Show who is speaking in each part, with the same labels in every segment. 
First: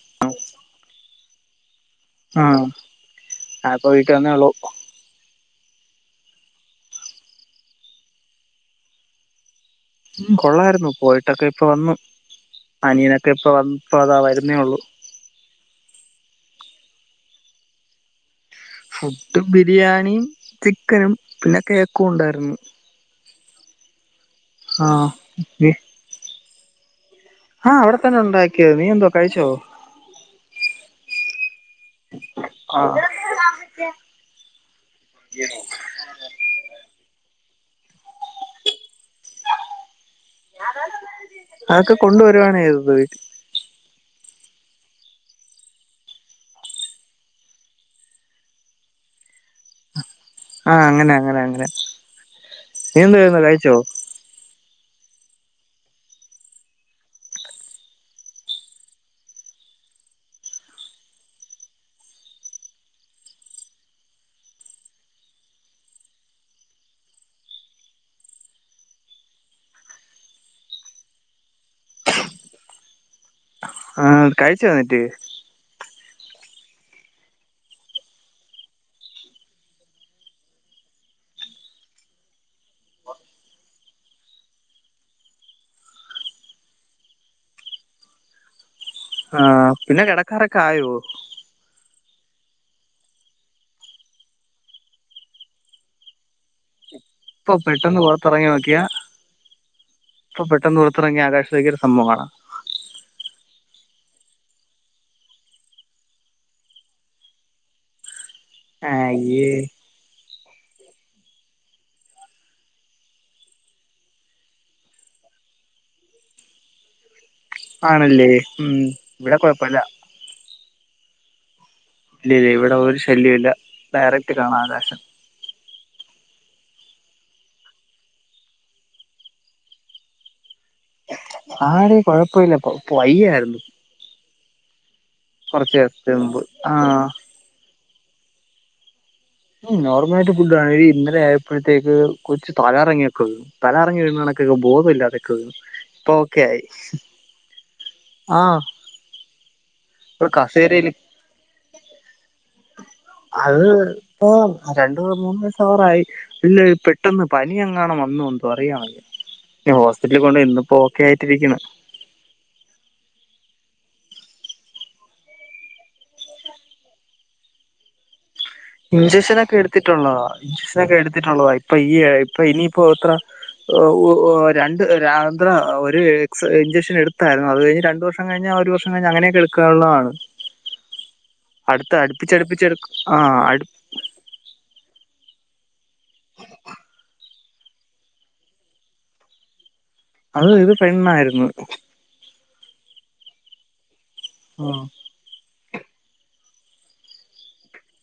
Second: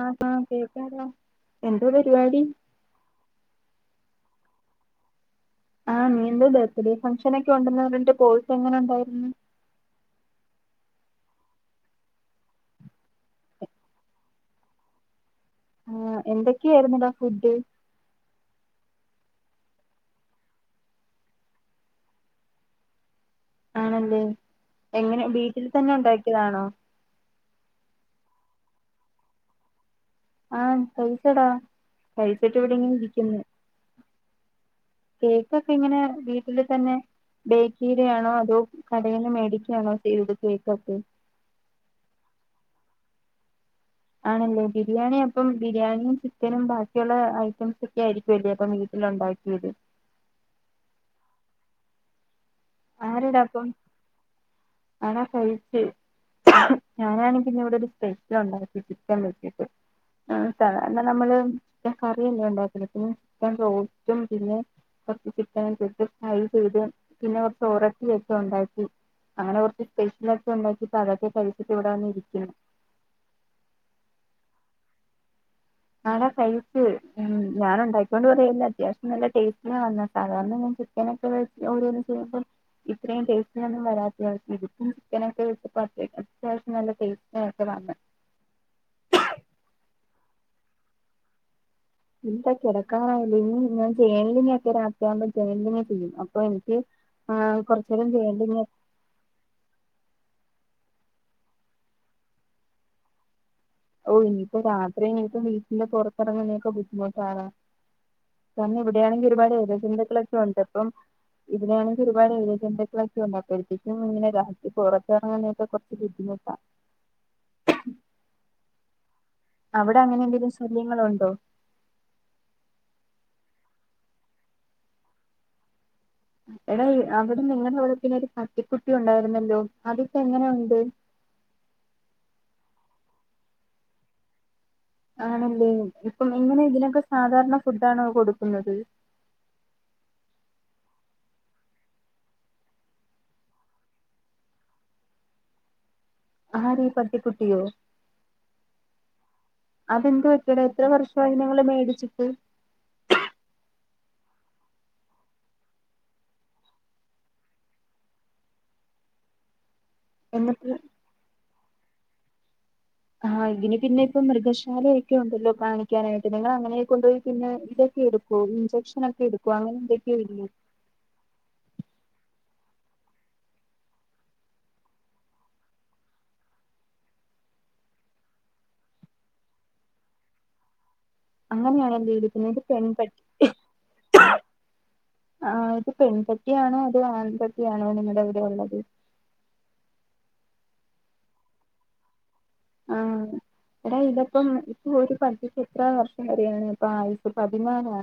Speaker 1: ആഹ് ആഹ് കേൾക്കലോ എന്തുവാ പരിപാടി
Speaker 2: കെടന്നെയുള്ളു
Speaker 1: ആഹ് നീ എന്റെ ബർത്ത്ഡേ ഫംഗ്ഷന് ഒക്കെയുണ്ടെന്ന് പറഞ്ഞിട്ട് പോയിട്ട് എങ്ങനെയുണ്ടായിരുന്നു ഉണ്ടായിരുന്നു
Speaker 2: ഉം കൊള്ളായിരുന്നു പോയിട്ടൊക്കെ ഇപ്പ വന്നു അനിയനൊക്കെ ഇപ്പ അതാ വരുന്നേയുള്ളു
Speaker 1: ആഹ് എന്തൊക്കെയായിന്നടാ ഫുഡ്
Speaker 2: ഫുഡ് ബിരിയാണിയും ചിക്കനും പിന്നെ കേക്കും ഒണ്ടായിരുന്നു
Speaker 1: ആണല്ലേ എങ്ങനെ വീട്ടിൽ തന്നെ ഉണ്ടാക്കിയതാണോ
Speaker 2: ആഹ് അവിടെ തന്നെ ഉണ്ടായിക്കി യതാ നീ എന്തുവാ കഴിച്ചോ
Speaker 1: ആഹ് കഴിച്ചടാ കഴിച്ചിട്ട് ഇവിടെ യിങ്ങനെ
Speaker 2: ആഹ്
Speaker 1: ഇരിക്കുന്നു കേക്കൊക്കെ എങ്ങനെ വീട്ടില് തന്നെ ബേക്ക്ചെയ്തയാണോ അതോ കടേന്ന് മേടിക്കാണോ?
Speaker 2: അതൊക്കെ കൊണ്ട് വരുവാണ് ചെയ്തത് വീട്ടിൽ
Speaker 1: ആണല്ലേ ബിരിയാണി അപ്പം ബിരിയാണിയും ചിക്കനും ബാക്കിയുള്ള ഐറ്റംസ് ഒക്കെ ആയിരിക്കുംല്ലേ പണി കിട്ടി ല്ലെ ഉണ്ടാക്കിയത്...
Speaker 2: ആഹ് അങ്ങനെ അങ്ങനെ അങ്ങനെ നീ എന്താ ചെയ്യുന്നേ കഴിച്ചോ?
Speaker 1: ആടാ കഴിച്ച് ഞാനാണെങ്കി പിന്നെ ഇവിടെ ഒരു സ്പെഷ്യൽ ഉണ്ടാകി ചിക്കൻ വെച്ചിട്ട് എന്ന നമ്മള് കറിയല്ലെ ഉണ്ടാക്കല് പിന്നെ ചിക്കൻ ബ്രോസ്റ്റും പിന്നെ പത്തി ചിക്കനും [unintelligible] ഫ്രൈ ചെയ്ത് പിന്നെ കുറച്ച് ഓറോട്ടി ഓക്കെ ഉണ്ടാക്കി അങ്ങനെ കുറച്ച് സ്പെഷ്യൽക്കെ ഉണ്ടാക്കി ഇപ്പോ അതൊക്കെ കഴിച്ചിട്ട് ഇവിടെ വന്ന് ഇരിക്കാണ്
Speaker 2: ആഹ് കഴിച്ചോ ന്നിട്ട്
Speaker 1: ആട കഴിച്ച് ഉം ഞാൻ ഉണ്ടാക്കിയോണ്ട് പറയല്ല അത്യാവശ്യം നല്ല ടേസ്റ്റിലാ വന്നേ സാധാരണ ഞാൻ ച്ചി ഇങ്ങനൊക്കെ ഓരോന്ന് ചെയ്യുമ്പം ഇത്രയും ടേസ്റ്റ് ഒന്നും വരാത്തയാണ് ഇതിപ്പം ചിക്കന് ഒക്കെ വെച്ചപ്പോ അ അത്യാവശ്യം നല്ല ടേസ്റ്റ്. ആതെ.
Speaker 2: ആഹ് പിന്നെ കെടക്കാറൊക്കെ ആയോ.
Speaker 1: ഇല്ല കിടക്കാറായില്ല ഇനി ഞാൻ [unintelligible] ഒക്കെ രാത്രിയാവുമ്പോ.. [unintelligible] ചെയ്യും അപ്പൊ എനിക്ക് ആ
Speaker 2: ഇപ്പൊ
Speaker 1: കുറച്ചു
Speaker 2: പെട്ടെന്ന്
Speaker 1: നേരം
Speaker 2: പൊറത്തിറങ്ങി
Speaker 1: ജേണലിംഗ്
Speaker 2: നോക്കിയാ ഇപ്പ പെ പെട്ടെന്ന് പുറത്തിറങ്ങി ആകാശത്തിലേക്ക് നോക്കിയാൽ ഒരു സംഭവം കാണാം.
Speaker 1: ഓ ഇനിയിപ്പോ രാത്രി ഇനിയിപ്പ വീട്ടിന്റെ പുറത്തിറങ്ങനൊക്കെ ബുദ്ധിമുട്ടാടാ.. തന്നെ ഇവിടെയാണെങ്കിൽ
Speaker 2: അയ്യേ
Speaker 1: ഒരുപാട് എഴ ജന്തുക്കൾ ഒക്കെ ഉണ്ട് അപ്പം... ഇതിനാണെങ്കിൽ ഒരുപാട് എഴജന്തുക്കൾ ഉണ്ട് അപ്പോഴത്തക്കും ഇങ്ങനെ രാത്രി പുറത്ത്ഇറങ്ങാൻഒക്കെ കുറച്ച് ബുദ്ധിമു... പ്പ..
Speaker 2: ആണല്ലേ ഉം.. ഇവിടെ കുഴപ്പല്ല
Speaker 1: അവിടെ അങ്ങനെ എന്തെങ്കിലും ശല്യങ്ങൾ ഉണ്ടോ..
Speaker 2: ഇല്ല ഇല്ല ഇവിടെ ഒരു ശല്യ ഇല്ല ഡയറക്ട് കാണാം ആകാശം..
Speaker 1: എടാ അവിടെ നിങ്ങടെ അവിടെ പിന്നെ ഒരു പട്ടിക്കുട്ടി ഉണ്ടായിരുന്നല്ലോ അതിപ്പോ എങ്ങനെയു..
Speaker 2: ആടി കൊഴപ്പില്ലപ്പം വയ്യയ്രുന്നു..
Speaker 1: ആണല്ലേ ഇപ്പം
Speaker 2: മുമ്പ്
Speaker 1: ഇങ്ങനെ
Speaker 2: ആ
Speaker 1: ഇതിനൊക്കെ സാധാരണ ഫുഡ്‌ ആണോ കൊടുക്കുന്നത്...
Speaker 2: ഉം നോർമലായിട്ട് ഫുഡ്‌ ഇന്നലെ ആയപ്പോതെക് കൊച് തലാറങ്ങിയൊക്കെ വീണു തല കറങ്ങി വിയ്... ക്ക ബോധില്ലാതൊക്കെ ആയി ഇപ്പൊ ഓ ക്കെ ആയി
Speaker 1: ആര് ഈ പട്ടിക്കുട്ടിയോ
Speaker 2: ആഹ്.
Speaker 1: അതെന്ത്
Speaker 2: ഒരു
Speaker 1: പറ്റിയെടാ എത്ര
Speaker 2: കസേരിൽ
Speaker 1: വർഷമായി നിങ്ങള് മേടിച്ചിട്ട്
Speaker 2: അത്.. ആ രണ്ടു മൂന്ന് ദിവസം ആവാറായി ഇല്ല പെട്ടെന്ന് പനിയങ്ങനും വന്നു എന്തോ അറിയണല്ലേ.... ഹോസ്പിറ്റലിൽ കൊണ്ട് പോയി ഇന്ന്
Speaker 1: എന്നിട്ട്
Speaker 2: ഇപ്പോ ഒക്കെ ആയിട്ടിരിക്കുന്നു....
Speaker 1: ആഹ ഇതിന് പിന്നെ ഇപ്പൊ മൃഗശാലയൊക്കെ ഉണ്ടല്ലോ കാണിക്കാനായിട്ട് നിങ്ങൾ അങ്ങനെയൊക്ക കൊണ്ടുപോയി പിന്നെ ഇതൊക്കെ എടുക്കും...
Speaker 2: ഇഞ്ചക്ഷനൊക്കെ എടുത്തിട്ടുള്ളതാ
Speaker 1: ഇല്ലേ
Speaker 2: ഇഞ്ചക്ഷനൊക്കെ എടുത്തിട്ടുള്ളതാ ഇപ്പൊ ഈ ഇപ്പൊ ഇനിയിപ്പോ എത്ര... രണ്ട്ന്ധ്ര ഒരു ഇഞ്ചക്ഷൻ എടുത്തായിരുന്നു അത് ഇ രണ്ട് വർഷം കഴിഞ്ഞൽ... ഒരു വർഷം കഴിഞ്ഞാൽ അങ്ങനെ ഒക്കെ എടുക്കാനുള്ളതാണ്.. അടുത്ത
Speaker 1: അങ്ങനെയണല്ലീഇടുക്കുന്നത്ഒരു പെൻ
Speaker 2: അടുപ്പിച്ചടുപ്പിച്ചെടുക്ക ആ
Speaker 1: പട്ടി...
Speaker 2: അടു
Speaker 1: ആ ഇത് പെൺപട്ടിയാണോ അതോ ആൺപട്ടി ആണോ നിങ്ങളുടെ അവിടെ ഉള്ളത്..
Speaker 2: അത് ഇത് പെണ്ണായിരുന്നു..
Speaker 1: ആഹ് എടാ ഇതപ്പം
Speaker 2: ആ
Speaker 1: ഇപ്പ ഒരു പദ്ധ... എത്ര വർഷം കൂടിയാണ് ഇപ്പൊ ആയുസ് പതിന്നലാണോ...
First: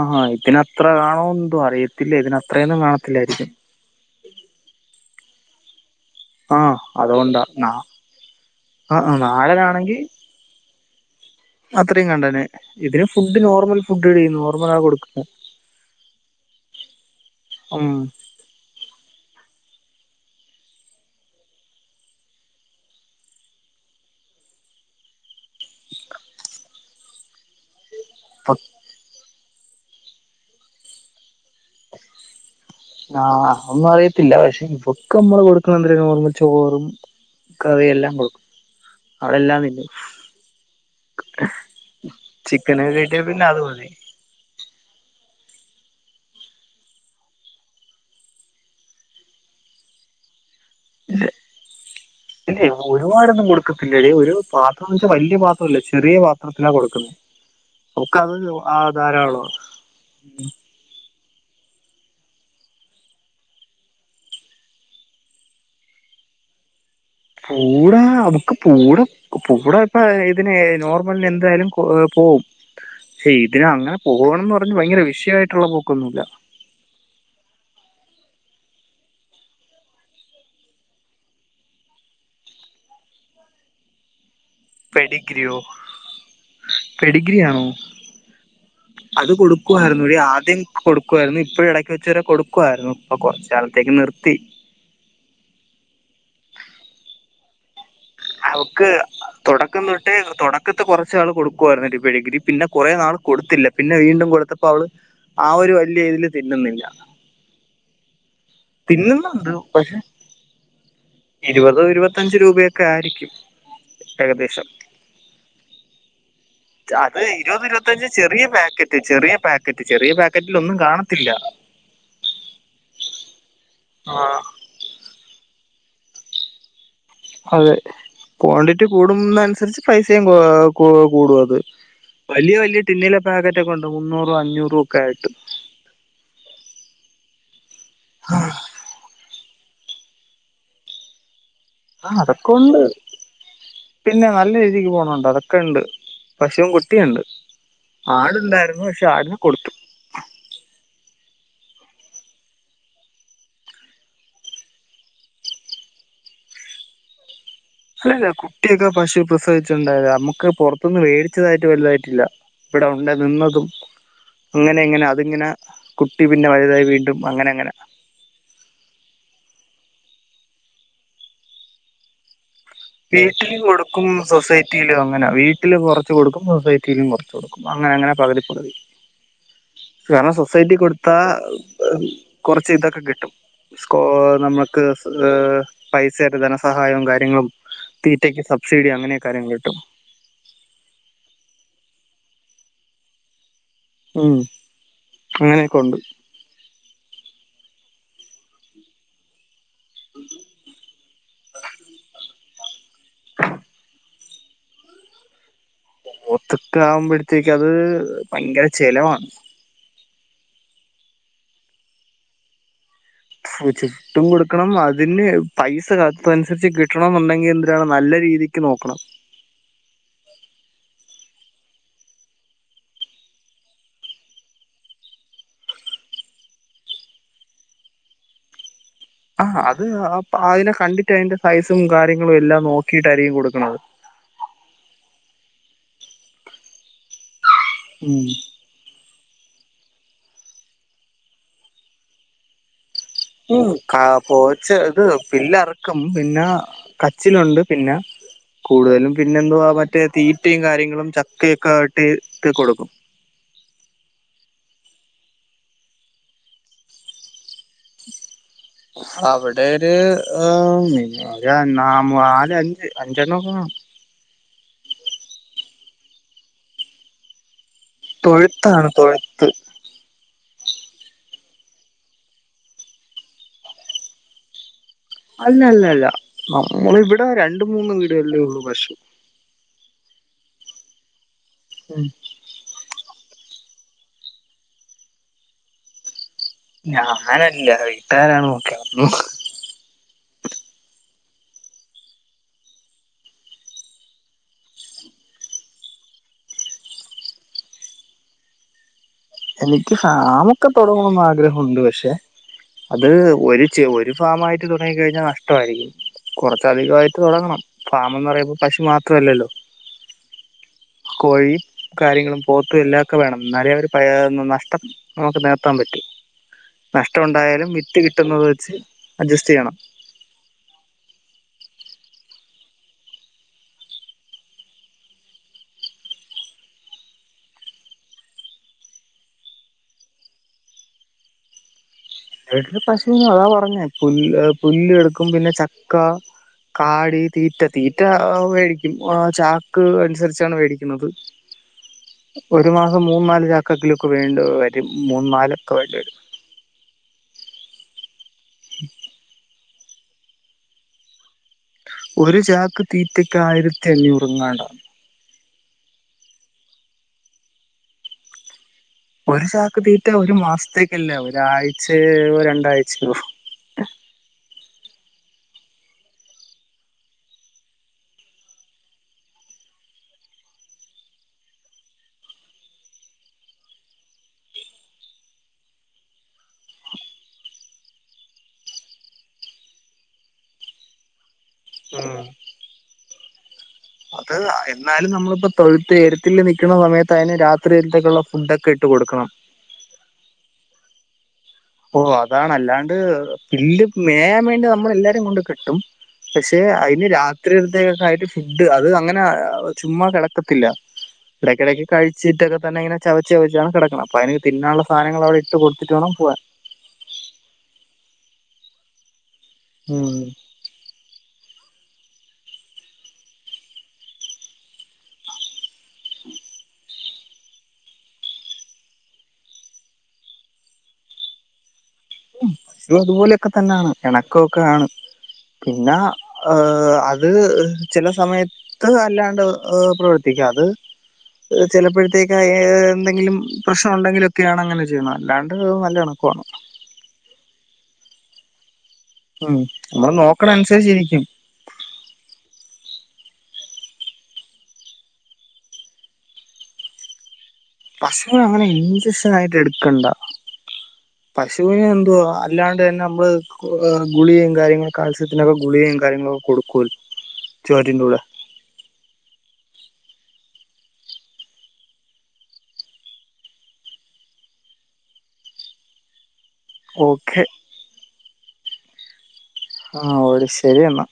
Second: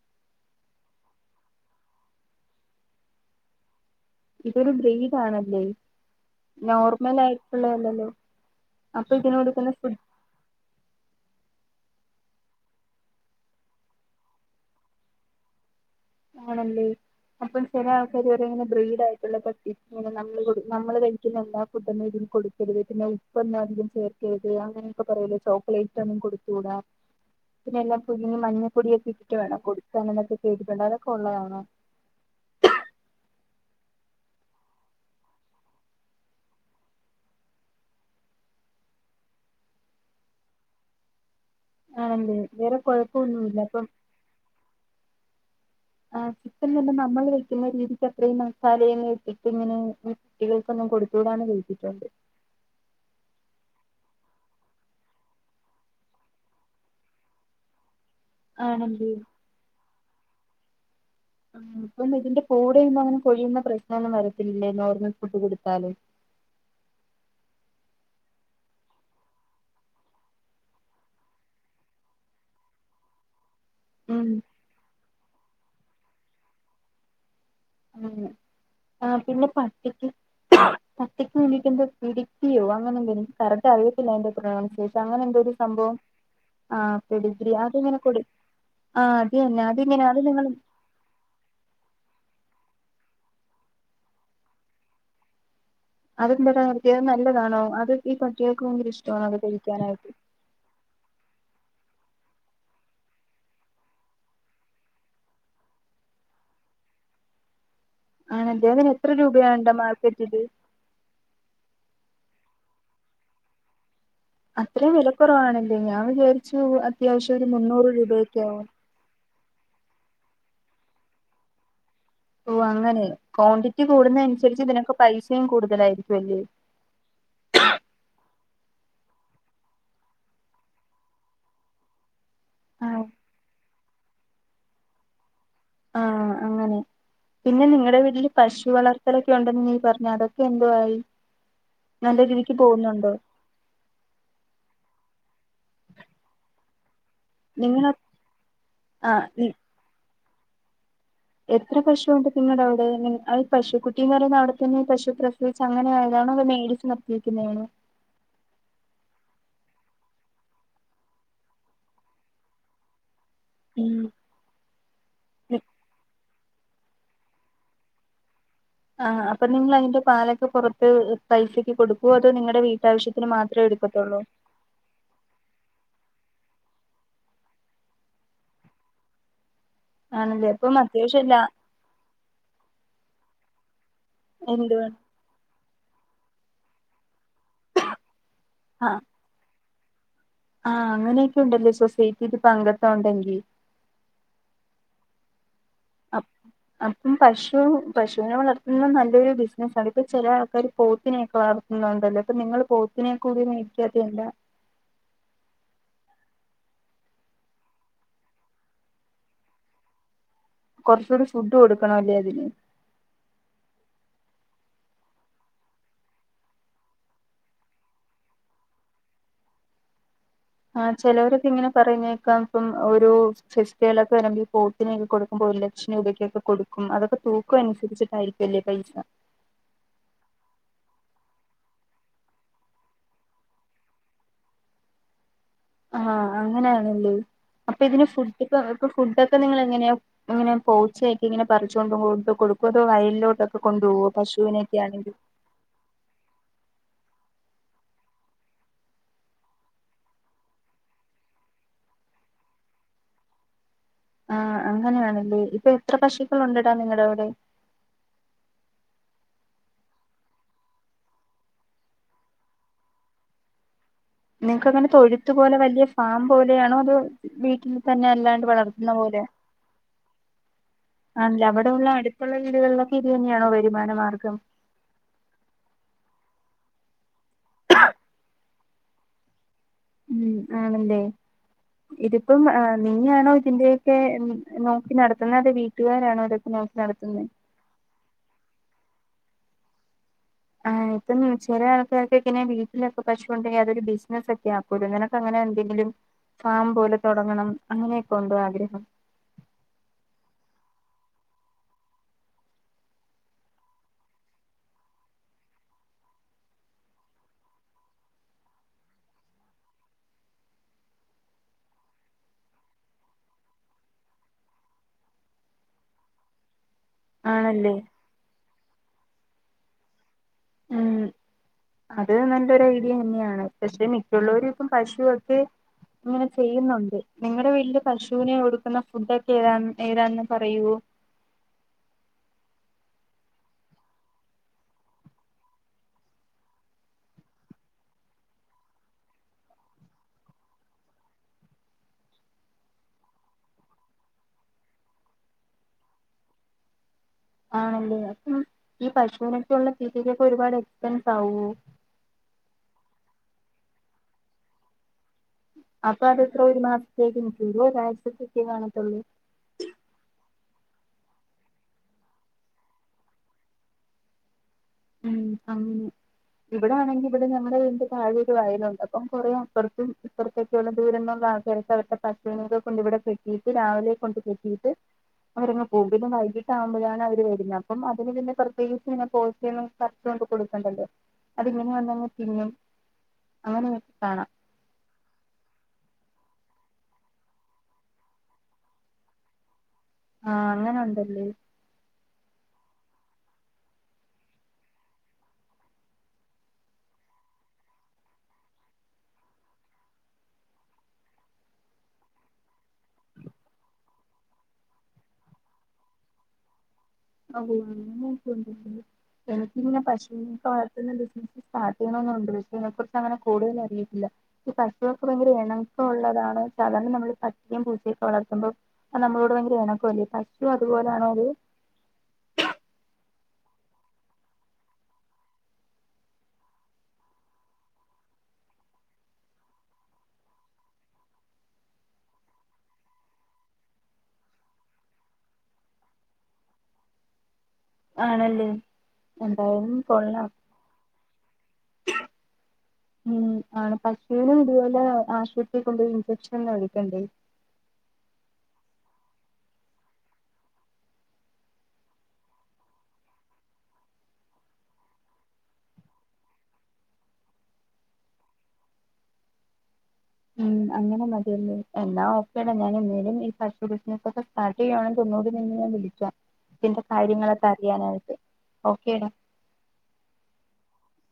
Speaker 2: ആഹാ ഇതിനന്ത്ര കാണോ എന്തോ അറിയത്തില്ല ഇതിനന്ത്രയൊന്നും കാണത്തില്ലായിരിക്കും.
Speaker 1: ഇതൊരു ഗ്രീഡ ആണല്ലേ.
Speaker 2: ആ
Speaker 1: നോർമൽ
Speaker 2: അതുകൊണ്ടാ
Speaker 1: ആയിട്ടുള്ളല്ലല്ലോ
Speaker 2: ആ
Speaker 1: അപ്പൊ ഇതിന് കൊടുക്കുന്ന
Speaker 2: നാടനാണെങ്കി
Speaker 1: ഫുഡ്..
Speaker 2: അത്രയും കണ്ടന്നെ ഇതിന് ഫുഡ് നോർമൽ ഫുഡ് ടി നോർമൽ ആ കൊടുക്കും..
Speaker 1: ആണല്ലേ അപ്പം ചില ആൾക്കാർ ഒരങ്ങനെ ബ്രീഡ് ആയിട്ടുള്ള പട്ടി അങ്ങനെ നമ്മള് നമ്മള് കഴിക്കുന്ന എല്ലാ ഫുഡൊന്നും ഇതിൽ കൊടുക്കരുത് പിന്നെ ഉപ്പന്നുംധികം ചേർക്കരുത് അങ്ങന ചോക്ലേറ്റ് ഒന്നും കൊടുത്തൂട പിന്നെല്ല പുഞ് മഞ്ഞപ്പൊടിയൊക്കെ ഇട്ടിട്ട് വേണം കൊടുത്താനതൊക്കെ ചെയ്ട്ടേണ്ട അതൊക്കെ ഉള്ളതണോ
Speaker 2: ആഹ് ഒന്നും അറിയത്തില്ല പക്ഷെ ഇവൊക്കെ നമ്മള് കൊടുക്കുന്ന എന്ത പറഓ ചോറും കറിയെല്ലാം കൊടുക്കും അവളെല്ലാം പിന്നു
Speaker 1: ആണല്ലേ വേറെ
Speaker 2: ചിക്കന ഒക്കെ കട്ടിയ പിന്നെ
Speaker 1: കുഴപ്പമൊന്നുമില്ല
Speaker 2: അത് പോ
Speaker 1: അപ്പം
Speaker 2: മതി
Speaker 1: ആ ചിക്കൻ തന്നെ നമ്മൾ വെക്കുന്ന രീതിക്ക് അത്രയും മസാല കട്ടിട്ട് ഇങ്ങനെ കുട്ടികൾക്കൊന്നും കൊടുത്തുടന്ന് കളിച്ചിട്ടുണ്ട്
Speaker 2: ഇല്ലേ ഒരുപാടൊന്നും ഒരു പാത്രംന്ന് വെച്ചാ വല്ിയ പാത്രംല്ല ചെറിയ പാത്രത്തിനാ കൊടുക്കുന്നത് നക്ക അത് ആ
Speaker 1: ആണല്ലേ
Speaker 2: ധാരള്ളു
Speaker 1: ഇപ്പ ഇതിന്റെ പൂടെ ഇ അങ്ങനെ കൊഴിയുന്ന പ്രശ്നം ഒന്നും വരത്തില്ലല്ലേ നോർമൽ ഫുഡ് കൊടുത്താല്
Speaker 2: പൂടാ നമുക്ക് പൂടെ പൂടെ ഇപ്പ ഇതിനെ നോർമല എന്തായാലും പോവും പക്ഷെ ഇപ്പം ഇതിന അങ്ങനെ
Speaker 1: ഉം
Speaker 2: പോകണംന്ന് പറഞ്ഞഞ് ഭയങ്കര വിഷയമായിട്ടുള്ള പോൊക്കൊന്നുമില്ല
Speaker 1: ഉം ആ പിന്നെ പട്ടിക്ക് പട്ടക്ക് എനിക്ക് എന്ത പിടിക്കിയോ അങ്ങനെന്ത എനി കറ അറിയത്തില്ല എന്റെറെ ശേഷം അങ്ങനെ എന്തോ ഒരു
Speaker 2: പെഡിഗ്രിയോ
Speaker 1: സംഭവം
Speaker 2: പെഡിഗ്രി
Speaker 1: ആഡിഗ്രി
Speaker 2: ആണോ
Speaker 1: അതിങ്ങനെ കൂടി
Speaker 2: അത് കൊടുക്കുായിരുന്നു ഇടി ആദ്യം കൊടുക്കുായിരുന്നു ഇപ്പഴ ഇടക്ക് വെച്ചവരെ കൊടുക്ക ക്കുവായിരുന്നു ഉപ്പൊ കൊറച്ചു നാളത്തേക്ക് നിർത്തി
Speaker 1: അതെ ന്തിനാ നിർത്തിയത് നല്ലതാണോ അത് ഈ പട്ടികൾക്ക്
Speaker 2: അവക്ക്
Speaker 1: ഭയങ്കര ഇഷ്ടമാണോ അത്
Speaker 2: തുടക്കം
Speaker 1: കഴിക്കാനായിട്ട്
Speaker 2: തൊട്ട് തുടക്കത്തെ കുറച്ച് നാൾ കൊടു ക്കുവായിരുന്നു ഇപ്പ ഡിഗ്രി പിന്നെ കുറേ നാൾ കൊടുത്തില്ല പിന്നെ വീണ്ടും കൊടുത്തപ്പോ അവള് ആ ഒരു വലിയ ഇതിൽ തിന്നുന്നില്ല
Speaker 1: ആണ് ഇദ്ദേഹന് എത്ര
Speaker 2: തിന്നുന്നുണ്ട്
Speaker 1: രൂപയാണ്ണ്ട
Speaker 2: പക്ഷെ
Speaker 1: മാർക്കറ്റില്
Speaker 2: ഇരുപതോ ഇരുപത്തഞ്ച് രൂപയൊക്കെ ആയിരിക്കും ഏകദേശം
Speaker 1: അത്രയും വിലക്കറവാണെല്ലേ ഞാൻ വിചാരിച്ചു
Speaker 2: അത്
Speaker 1: അത്യാവശ്യം ഒരു
Speaker 2: ഇരുപത്
Speaker 1: മുന്നൂറ്
Speaker 2: ഇരുപത്തഞ്ച്
Speaker 1: രൂപയൊക്കെ
Speaker 2: ചെറിയ
Speaker 1: ആവും
Speaker 2: പാക്കറ്റ് ചെറിയ പാക്കറ്റ് ചെറിയ പാക്കറ്റിൽ ഒന്നും കാണത്തില്ല
Speaker 1: ഓ അങ്ങനെ ക്വാണ്ടിറ്റി
Speaker 2: ആ,
Speaker 1: കൂടുന്ന അനുസരിച്ച് ഇതിനൊക്കെ പൈസയും കൂടുതലായിരിക്കും അല്ലെ
Speaker 2: അതെ ക്വാണ്ടിറ്റി കൂടും ന്ന അനുസരിച്ച് പൈസയും കൂടും അത് വലിയ വലിയ
Speaker 1: ആഹ്
Speaker 2: ടിന്നിലെ പാക്കറ്റ ഒക്കെ ഉണ്ട് മുന്നൂറും അഞ്ഞൂറ ഒക്കെ ആയിട്ട്
Speaker 1: ആഹ് അങ്ങനെ പിന്നെ നിങ്ങളടെ വീട്ടില് പശു വളർത്തലൊക്കെ ഉണ്ടെന്ന് [unintelligible] പറഞ്ഞു അതൊക്കെ എന്തു ആയി
Speaker 2: ആ അതൊക്കൊണ്ട് പിന്നെ നല്ല രീതിക്ക് പോണുണ്ട് അതൊ ക്കെണ്ട് പശുവും കുട്ടിയുണ്ട്
Speaker 1: നിങ്ങള
Speaker 2: ആടുണ്ടായിരുന്നു പക്ഷെ
Speaker 1: ആ
Speaker 2: ആടിനെ കൊടുത്തു
Speaker 1: എത്ര പശുണ്ട് നിങ്ങളുടെ അവിടെ പശു കുട്ടിപറയുമ്പ അവിടെത്തന്നെ പശു പ്രസവിച്ച് അങ്ങനെ ആണോ ണോ മേടി നിർച്ച് നിർത്തേ ക്കുന്നതാണോ
Speaker 2: അല്ലല്ല കുട്ടിയൊക്കെ പശു പ്രസവിച്ചിണ്ടായത നമ്മുക്ക് പുറത്തൊന്നും മേടിച്ചതായിട്ട് വലുതായിട്ടില്ല ഇവിടെ ഉണ്ട് നിന്നതും
Speaker 1: ഉം
Speaker 2: അങ്ങനെ ഇങ്ങനെ അതിങ്ങനെ കുട്ടി പിന്നെ വലുതായി വീണ്ടും അങ്ങനെ അങ്ങനെ
Speaker 1: ആഹ അപ്പൊ നിങ്ങൾ അതിന്റെ പാലൊക്കെ പുറത്ത് പൈസക്ക് കൊടുക്കുവോ അതോ നിങ്ങളടെ വീട്ടിൽ
Speaker 2: വീട്ടില് കൊടുക്കും സൊസൈറ്റിയിലോ അങ്ങനെ വീട്ടില് കൊറ ച്ച് കൊടുക്കും സൊസൈറ്റിയിലും കുറച്ചു കൊടുക്കും അങ്ങനെ അങ്ങനെ പകുതി പകുതി കാരണം
Speaker 1: ആണല്ലേ
Speaker 2: സൊസൈറ്റി
Speaker 1: അപ്പം
Speaker 2: കൊടുത്താ
Speaker 1: അത്യാവശ്യം ലാ
Speaker 2: കുറച്ച് ഇതൊക്കെ കിട്ടും സ്കോ നമ്മുക്ക്
Speaker 1: എന്തുവാ
Speaker 2: പൈസായിട്ട് ധനസഹായവും കാര്യ ങ്ങളും തീറ്റക്ക് സബ്സിഡി അങ്ങനെ കാര്യങ്ങൾ കിട്ടും
Speaker 1: ആഹ് അങ്ങനെയൊക്കെ ഉണ്ടല്ലോ സൊസൈറ്റിൽ പ അംഗത്തം ഉണ്ടെങ്കിൽ
Speaker 2: ഉം അങ്ങനെ
Speaker 1: അപ് അപ്പം പശു പശുനെ വളർത്തുന്നത് നല്ലൊരു ബിസിനസ്സാണ് ഇപ്പ ചെല ആൾക്കാര് പോത്തിനെയൊക്കെ വളർത്തുന്നണ്ടല്ലോ ഇപ്പൊ നിങ്ങള് പോ തിനെ കൂടി മേടിക്കാത്തെയെന്താ
Speaker 2: പോത്തൊക്കെ ആകുമ്പഴ്ത്തേക്ക് അത് ഭയങ്കര ചെലവാണ്
Speaker 1: കൊറച്ചൂടി ഫുഡ് കൊടുക്കണല്ലേ അതിന്
Speaker 2: ഫുടഡും കൊടുക്കണം അതിന് പൈസ അതനുസരിച്ച് കിട്ടണന്നുണ്ടെങ്കിൽ എന്തിനാണ് നല്ലെ രീതിക്ക് നോക്കണം.
Speaker 1: ആ ചെലവരൊക്കെ ഇങ്ങനെ പറയ്ന്ന കേക്കാം ഇപ്പം ഒരു ഫെസ്റ്റവലൊക്കെ വരുമ്പം ഈ പോത്തിനെയൊക്കെ കൊടുക്കുമ്പോ ഒരു ലക്ഷം രൂപക്കൊക്കെ കൊടുക്കും അതൊക്കെ തൂക്കം അനുസരിച്ചിട്ടായിരിക്കുല്ലേ പൈസ
Speaker 2: ആ അത് അ അയിനെ കണ്ടിട്ട് അയിന്റെ സൈസും കാര്യങ്ങളും എല്ലാം നോക്കിട്ടായിരിക്കും കൊടുക്ക്ണത്
Speaker 1: ആ അങ്ങനയാണല്ലേ അപ്പതിന്
Speaker 2: ഉം
Speaker 1: ഫുഡ് ഇപ്പ ഫുഡ ക്കെ നിങ്ങളെങ്ങനെയ ഇങ്ങനെ പോച്ചയാക്കി ഇങ്ങനെ പറിച്ചോണ്ട് കൊണ്ടു കൊടുക്കോ അതോ വയലിലോട്ടൊക്കെ
Speaker 2: ഉം കാ
Speaker 1: കൊണ്ടുപോകോ
Speaker 2: പോച്ച്
Speaker 1: പശുവിനൊക്കെ
Speaker 2: ത്
Speaker 1: ആണെങ്കിൽ
Speaker 2: പില്ലറക്കും പിന്നേ കച്ചിലുണ്ട് പിന്ന കൂടുതലും പിന്നെ എന്തുവാ മറ്റേ തീറ്റയും കാര്യങ്ങളും ചക്കയൊക്കെ ആട്ടി യിട്ട് കൊടുക്കും.
Speaker 1: ആ അങ്ങനെയാണല്ലേ ഇപ്പൊ എത്ര പശുക്കൾ ഉണ്ടടാ നിങ്ങടവിടെ
Speaker 2: അവിടെര് ആ നാല് അഞ്ച് അഞ്ചെണ്ണൊക്കെ കാണും അം
Speaker 1: നിങ് ക്കിങ്ങനെ തൊഴുത്ത് പോലെ വലിയ ഫാം പോലെയാണോ അതോ വീട്ട്ല് തന്നെ അല്ലാണ്ട്
Speaker 2: തൊഴുത്താണ്
Speaker 1: വളർത്തുന്ന പോലെയാണോ?
Speaker 2: തൊഴുത്ത്
Speaker 1: അല്ലവടെള്ള അടുത്തുള്ള വീടുകളിലൊക്കെ ഇത് തന്നെയാണോ വരുമാന മാർഗം?
Speaker 2: അല്ലല്ലല്ല നമ്മളിവടെ രണ്ട് മൂന്ന് വീടുകളിലേ ഉള്ളൂ പശു.
Speaker 1: ഉം ആണല്ലേ
Speaker 2: ഉം
Speaker 1: ഇതിപ്പം ആ നീ ആണോ ഇതിന്റെ ക്കെ നോക്കി നടത്തുന്നെ അത് വീട്ടുകാരാണോ അത്?
Speaker 2: ഞാനല്ല വീട്ടുകാരാണ് നോക്കിനടത്തുന്നത്.
Speaker 1: ആ ഇപ്പം ചെല ആൾക്കാർക്കൊക്കങ്ങനെ വീട്ടിലൊക്കെ പശുണ്ടെങ്കിൽ അതൊരു ബിസിനസൊക്കെയാ അപ്പ നിനക്കങ്ങനെ എന്തെങ്കിലും? ഫാം പോലെ തൊടങ്ങണം അങ്ങനെയൊക്കെണ്ടോ ആഗ്രഹം?
Speaker 2: എനിക്ക് ഫാമൊക്കെ തൊടങ്ങണന്ന് ആഗ്രഹമുണ്ട് പഷെ അത് ഒരു ചെ ഒരു ഫാമായിട്ട് തുടങ്ങി കഴിഞ്ഞാൽ നഷ്ടവായിരിക്കും. കൊറച്ചധികായിട്ട് തൊടങ്ങണം ഫാമെന്ന് പറയുമ്പ പശു മാത്രല്ലല്ലോ. കോഴി കാര്യങ്ങളും പോത്തും എല്ലാക്കെ വേണം ന്നാലേ ഒര് പാ നനനഷ്ടം നമുക്ക് നേകത്താൻ പറ്റു. നഷ്ടം ഒണ്ടായാലും
Speaker 1: ആണല്ലേ
Speaker 2: വിറ്റ് കിട്ടുന്നത് വെച്ച് അഡ്ജസ്റ്റ് ചെയ്യണം.
Speaker 1: ഉം അത് നല്ലൊരു ഐഡിയ തന്നെയാണ് പഷെ മിക്കുള്ളവരും ഇപ്പം പശുവൊക്കെ അങ്ങനെ ചെയ്യുന്നൊണ്ട് നിങ്ങടെ വീട്ടില് പശുനെ കൊടുക്കുന്ന ഫുട്ടൊക്കെ ഏതാണ് ഏതാണന്ന് പറയുവോ?
Speaker 2: വീട്ടില് പശുന് അതാ പറഞ്ഞേ പുല്ല് പുല്ലെടുക്കും പിന്നെ ചക്ക കാടി തീറ്റ തീറ്റ ആ വേടിക്കും ആ ചാക്ക് അനുസരിച്ചാണ് വേടിക്കുന്നത്. ഒരു മാസം മൂന്ന് നാല് ചാക്കങ്കിലൊക്കെ വേണ്ടി വരും മൂന്ന് നാലൊക്കെ വേണ്ടിവരും.
Speaker 1: ആണല്ലേ അപ്പം ഈ പശുവിനൊക്കെയൊള്ള തീറ്റക്കൊക്കെ ഒരുപാട് എക്സ്പെൻസാവോ?
Speaker 2: ഒരു ചാക്ക് തീറ്റയ്ക്ക് ആയിരത്തി അഞ്ഞൂറങ്ങാണ്ടാണ്.
Speaker 1: അപ്പൊ അതത്ര ഒരു മാസത്തേക്ക് നിക്കുളോ ഒരാഴ്ത്തേക്ക് കാണ
Speaker 2: ഒരു ചാക്ക് തീറ്റ ഒരു മാസം. അത്രക്കില്ല ഒരാഴ്ചെ രണ്ടാഴ്ചയോ
Speaker 1: ഉം ആ ഇവിടൊണെങ്കി ഇവിടെ നങ്ങടെ വീടിന്റെ ഒരു വയലുണ്ട് അപ്പം കൊറേ അപ്പർത്തും ഇപ്പർത്തൊക്കെള്ള ദൂരെള്ള ആ കേക്ക് അവട്ത്തെ പശുവിനെ കൊണ്ട് ഇവിടെ കെട്ടിയിട്ട് രാവിലെ കൊണ്ട് കെട്ടിയിട്ട് അവരങ്ങ് പോകും പിന്നെ വൈകിട്ടാവു മ്പൊഴാണ് അവര് വരിക അപ്പം അതിന് പിന്നെ പ്രത്യേകിച്ച് ന്നെ പോ പർച്ചോണ്ട് കൊടുക്കണ്ടല്ലോ അത്ങ്ങനെ വന്നങ്ങ് തിന്നും അങ്ങനെ
Speaker 2: അത് എന്നാലും നമ്മളിപ്പൊ തൊഴുത്ത് വീട്ടിൽ നിക്ക്ണ സമയത്ത് അതിന് രാത്രീൽത്തേക്കുള്ള ഫുഡൊക്കെ ഇട്ട് കൊടുക്കണം
Speaker 1: ആ അങ്ങനെ ഉണ്ടല്ലേ
Speaker 2: ഓ അതാണ് അല്ലാണ്ട് പുല്ല് മേയാൻ വേണ്ടി നമ്മൾ എല്ലാരും കൊണ്ട് കെട്ടും പക്ഷെ അതിന് രാത്രിട്ത്തേക്കൊക്കെ ആയിട്ട് ഫുഡ് അത് അങ്ങനെ ചുമ്മാ കിടക്കത്തില്ല ഇടക്കിടക്ക് കഴിച്ചിട്ടൊക്കെ തന്നെ ഇങ്ങനെ ചവച്ച് ചവച്ചാണ് കിടക്ക്ണ് അപ്പൊ അതിന് തിന്നാനുള്ള സാധനങ്ങള് അവിടെ ഇട്ട് കൊടുത്തിട്ട് വേണം പോവാൻ
Speaker 1: [inaudible] ബാക്കിലുള്ള പശൂനെ [inaudible] ണന്ന്ണ്ട് പശൂനെ കുറിച്ച് അങ്ങനെ കൂടുതലറിയില്ല ഈ പശുവൊക്കെ ഭയങ്കര ഇണ ഉള്ളതാണ് സാധാരണ നമ്മള് പട്ടിയും പൂച്ചയൊക്കെ വളർത്തുമ്പോ അത് നമ്മളോട് ഭയങ്കര ഇണക്കല്ലേ പശു അതുപോലാണോ ഏ
Speaker 2: ഉം പശു അതുപോലൊക്കെ തന്നാണ് ഇണക്കൊക്കെ ആണ് പിന്ന അത് ചില സമയത്ത് അല്ലാണ്ട് പ്രവർത്തിക്കും യത് ചിലപ്പോഴത്തേക്ക് എന്തെങ്കിലും പ്രശ്നം ഉണ്ടെങ്കിലൊക്കെയാണ് അങ്ങനെ ചെയ്യുന്നത് അല്ലാണ്ട് നല്ലതാണ് പോവാം
Speaker 1: ആണല്ലേ
Speaker 2: ഉം
Speaker 1: എന്തായാലും
Speaker 2: നമ്മള്
Speaker 1: കൊള്ളാം
Speaker 2: നോക്കണ അനുസരിച്ചിരിക്കും
Speaker 1: ഉം ആണ് പശുവിനും ഇതുപോലെ ആശുപത്രി കൊണ്ടോയി ഇൻജെക്ഷനെല്ലാം എടുക്കണ്ടേ?
Speaker 2: പശുന് അങ്ങനെ ഇൻജക്ഷനായിട്ട് എടുക്കണ്ടാ. പശുവിന് എന്തുവാ അല്ലാണ്ട് തന്നെ നമ്മള് ഗുളികയും കാര്യങ്ങളൊക്കെ കാൽസ്യത്തിനൊക്കെ ഗുളികയും കാര്യങ്ങളും കൊടുക്ക ചോറ്റ്ന്റെ കൂടെ
Speaker 1: ഉം അങ്ങനെ മതിയല്ലേ. എന്നാ ഒക്കെഡാ ഞാൻ എന്നേലും ഈ പശു ബിസിനസൊക്കെ സ്റ്റാർട്ട് ചെയ്യാണെങ്കി ഓ ന്നുകൂടി നിന്നെ ഞാൻ വിളിക്കാം, ഇതിന്റെ
Speaker 2: ഓക്കെ
Speaker 1: കാര്യങ്ങളൊക്കെ അറിയാനായിട്ട്. ഓക്കേടാ
Speaker 2: ഹാ ഓട് ശരിയെന്നാ.